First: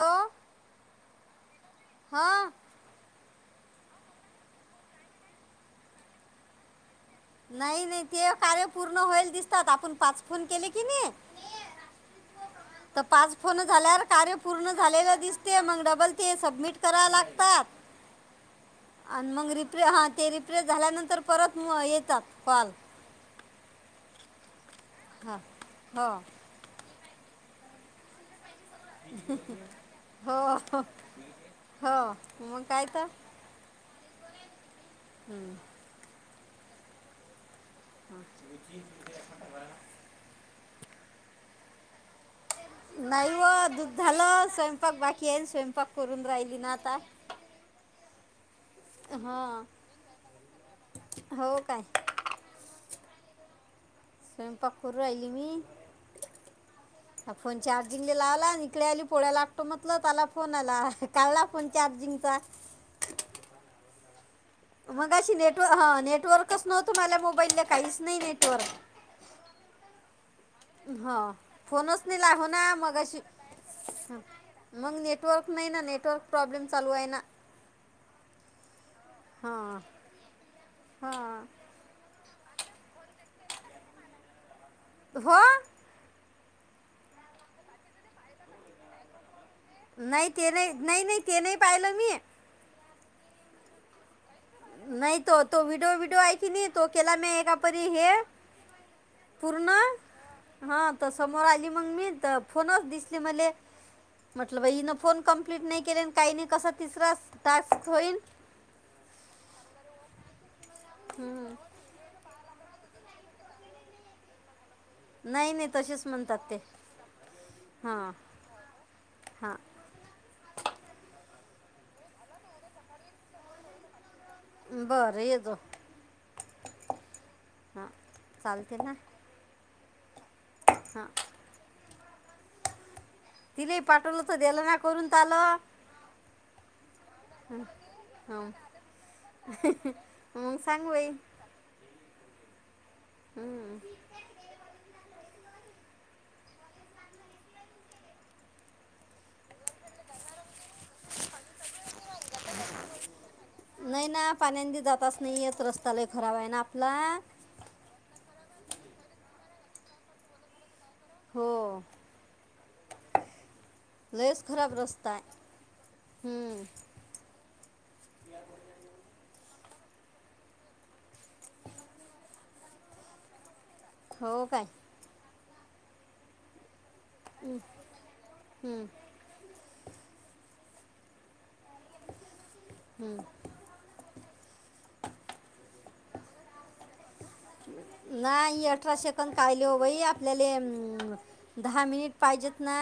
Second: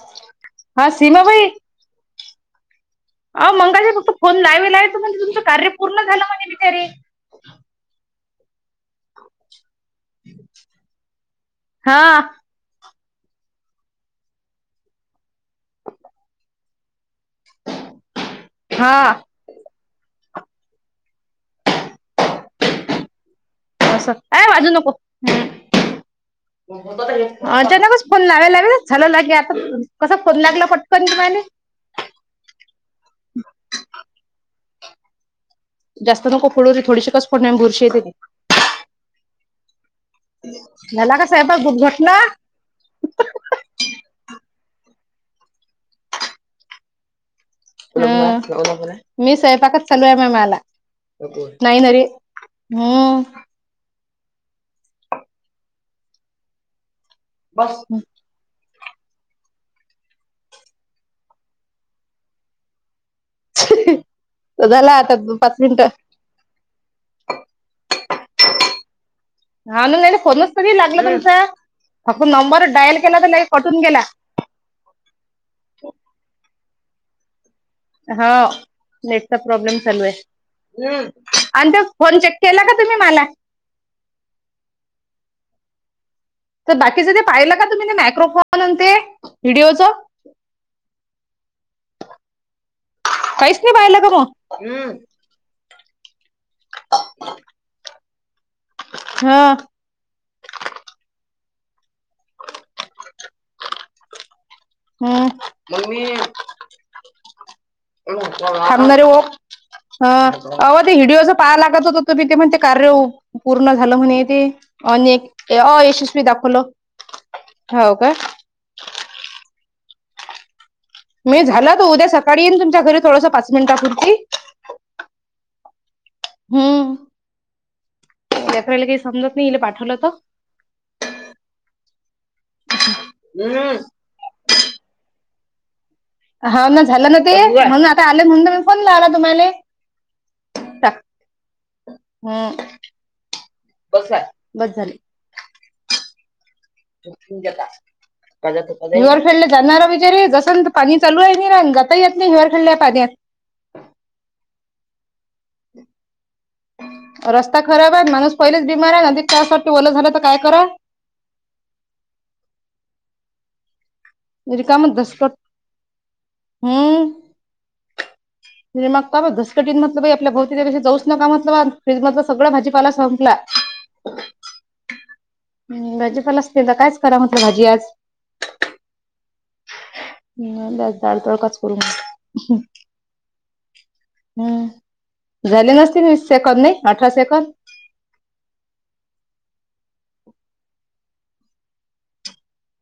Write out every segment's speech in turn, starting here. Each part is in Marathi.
हो हा सीमाबाई हा. अ मंगाशी फक्त फोन लावेलाय ते म्हणत तुमचं कार्य पूर्ण झालं म्हणे मी तेरी नाई नाई ते कार्य पूर्ण होईल दिसतात आपण पाच फोन केले किनि. हा तर पाच फोन झाल्यावर कार्य पूर्ण झालेलं दिसते मग डबल ते सबमिट कराय लाग तात आण हा मग रिप्र हा ते रिफ्रेश झाल्यानंतर परत मं येत त कॉल. ए वाजऊ नको हां हो त्यांना कस फोन लावाय ला झाललघे आता कसा फोन हो लागला हो पटकन तुमाने. हो मग काय तर. हम्म. जास्त नको फोडू थोडीशी कस फोडन्यान बुर [inaudible] झाला का साहेब गुपघटला? नाही व दुध झालं स्वयंपाक बाकी हाई स्वयंपाक करून राहिली ना आता. ह मी हां स्वयंपाकच चालू आम्ही माला. हो नाही काय ना रे हम्म. स्वयंपाक करू राहिली मी हा फोन चार्जिंगला लावला आली पोळ्याला लाटतो म्हटलं ताला फोन आला काढला फोन चार्जिंगचा. झाला आता मगाशी पाच नेटव मिनिटं हा नेटवर्कच नव्हतु मला मोबाईल्ला काहीच नाही नेटवर्क. अून नाही ना फोनच कधी लागला हा तुमचा फोनच नाही फक्त लागो नंबर ना मग डाईल केला अशी तर कटून गेला. मग नेटवर्क नाही ना नेटवर्क प्रॉब्लेम चालू आहे ना. हा नेटचा प्रॉब्लेम हां चालू आहे हम्म हां आणि फोन चे केला का तुम्ही मला? हो. तर बाकीच ते पाहिलं का तुम्ही ते मायक्रोफोन आण ते व्हिडिओच नाही ते नाही नाही नाही ते नाही पाहिलं मी. काहीच नाही पाहिलं का तु? हम्म. नाही तो तो व्हिडिओ व्हडिओ ऐ की नाही तो केला मी एकापरी हे हा पूर्ण हा तसं मोर आली मग मी त फोनच दिसली मले. म्हटलं बा हीन फोन हम्म कंप्लीट नाही केले काही नाही कसा तिसरा तास्क होईल. थांबणारे अ ते व्हिडिओ पहा लागत होत तुम ते कार्य पूर्ण झालं हो नाही ते अने नाही नाही तसेच यशस्वी म्हणतात दाखवल ते हो का हां [inaudible] ी झालं तो उद्याकाळी येन तुमच्या घरी थोडसं पाच मिनटांपूरती बर यदो हम्म यातला काही समजत नाही इला पाठवलं तर हा तिलाही पाठवलाच दिलं ना करून आलं [unintelligible] हा ना झालं ना ते म्हणून आता आले म्हणून हं. मी फोन लावला तुम्हाला मग सांग बाई हम् बस बस झाली कता हिर खेळडला जाणार वििचारे जसल तर पाणी चालू आहे नाही ना जाता येत नाही हिर खेळड पाण्यात नाही ना पाण्यांद जात अस स्नेयत रस्ताला खराब आहे ना आपला म नदीत काय ओलं झालं तर काय करा हो लस खराप रिकाम रस्ता धसकट हम्म नि मगता बदस टीटलं आपल्या भवती त्या दि जाऊच नका म्हलं फ्रीज मधलं सगळं भाजीपाला संपला हो काय भाजी पल असतील तर कायच करा मात्र भाजी आज हम् बस दाल तडका काज करू म हम्म झाले नसतील वीशेकद नाही अठराशे नाही अठराशे आपल्या द मिनट पाहिज ना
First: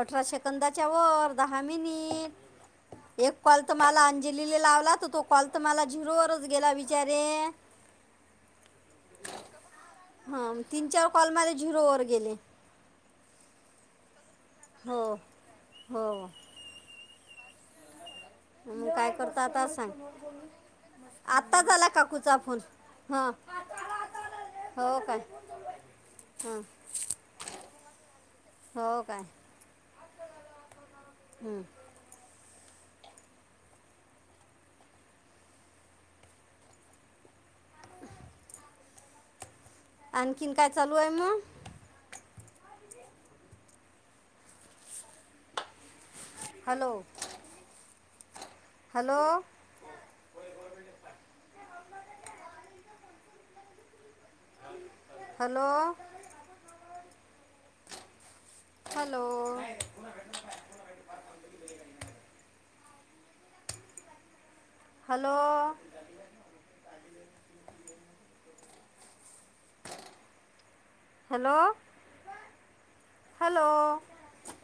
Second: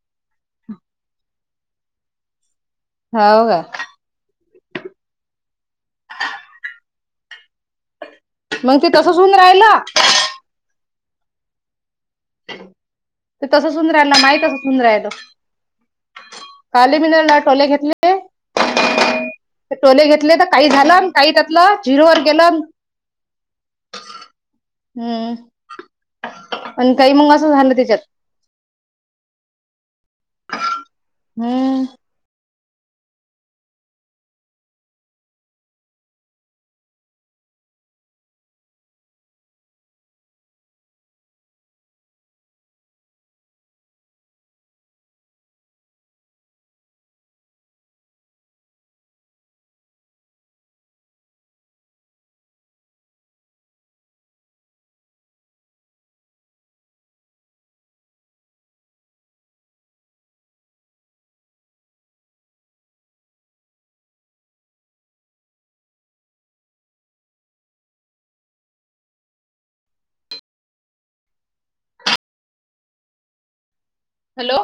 अठरा सेकंदा त्यावरवर दहा मिनिट एक हाव कॉल का तर मला अंजलीला लावला तर तो कॉल तर मला झुरूवरच गेला विचारे मग ते तस सुून राहिलं प म ते जरूर ते तस सुंद रा ना माही तस सुंद हो राहिल हो काल टोले घेतले ह काय करता आता सांग टोले घेतले तर काही झालं काही त्यातलं जिरो ववर केलं हा हो काय हम्म ह आणि काही मग असं झालं त्याच्यात हो काय हं. हम्म आणखिन काय चालू आहे म hello hello hello hello hello hello, hello hello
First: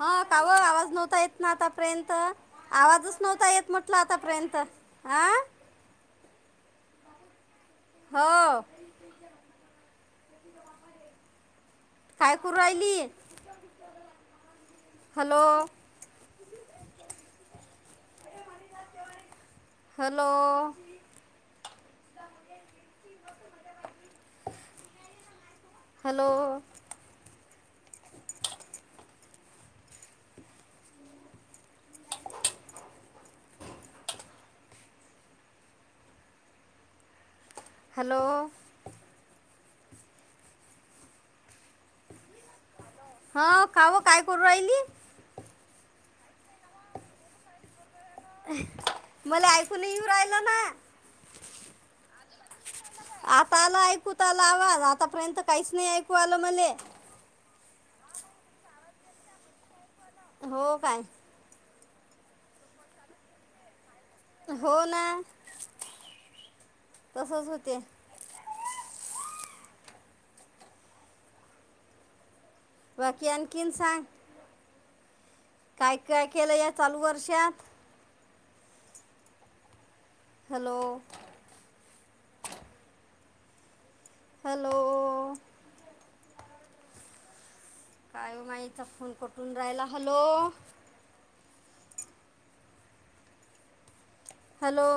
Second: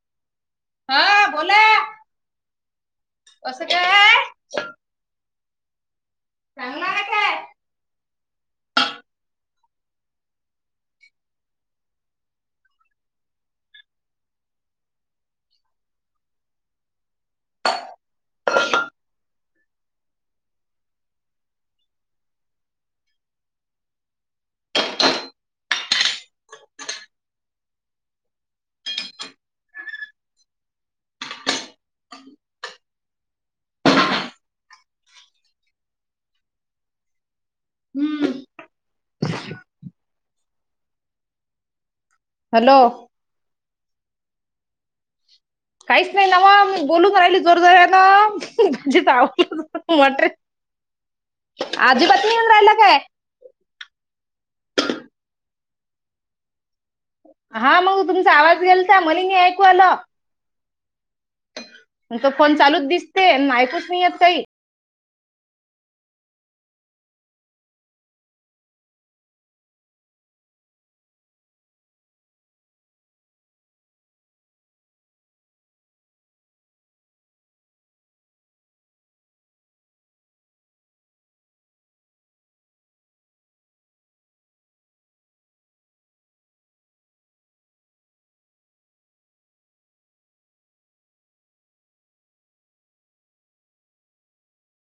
हा काव आवा आ नव्हता हा येत ना बोला आतापर्यंत आवाजच नव्हता कसं येत म्हटलं काय आतापर्यंत ह नग का हो काय करर राहिली हॅलो ह हॅलो हॅलो हॅलो हम्म हॅलो कावं काय करू राहिली काहीच नाही नावा मी बोलून राहिली जोरदोर मला ऐकून येऊ राहिलं ना आजीबात आता आला ऐकूत आला आवाज आतापर्यंत काहीच नाही ऐकू आलं मले हा मग तुमचा आवाज गेलता मलिनी ऐकू अल हो काय तो फोन चालूच दिसते ऐकूच नाही येत काही हो ना तसच होते बाकी आणखीन सांग काय काय केलं या चालू वर्षात हॅलो हॅलो, काय माईचा फोन कट होऊन राहिला. Hello, hello,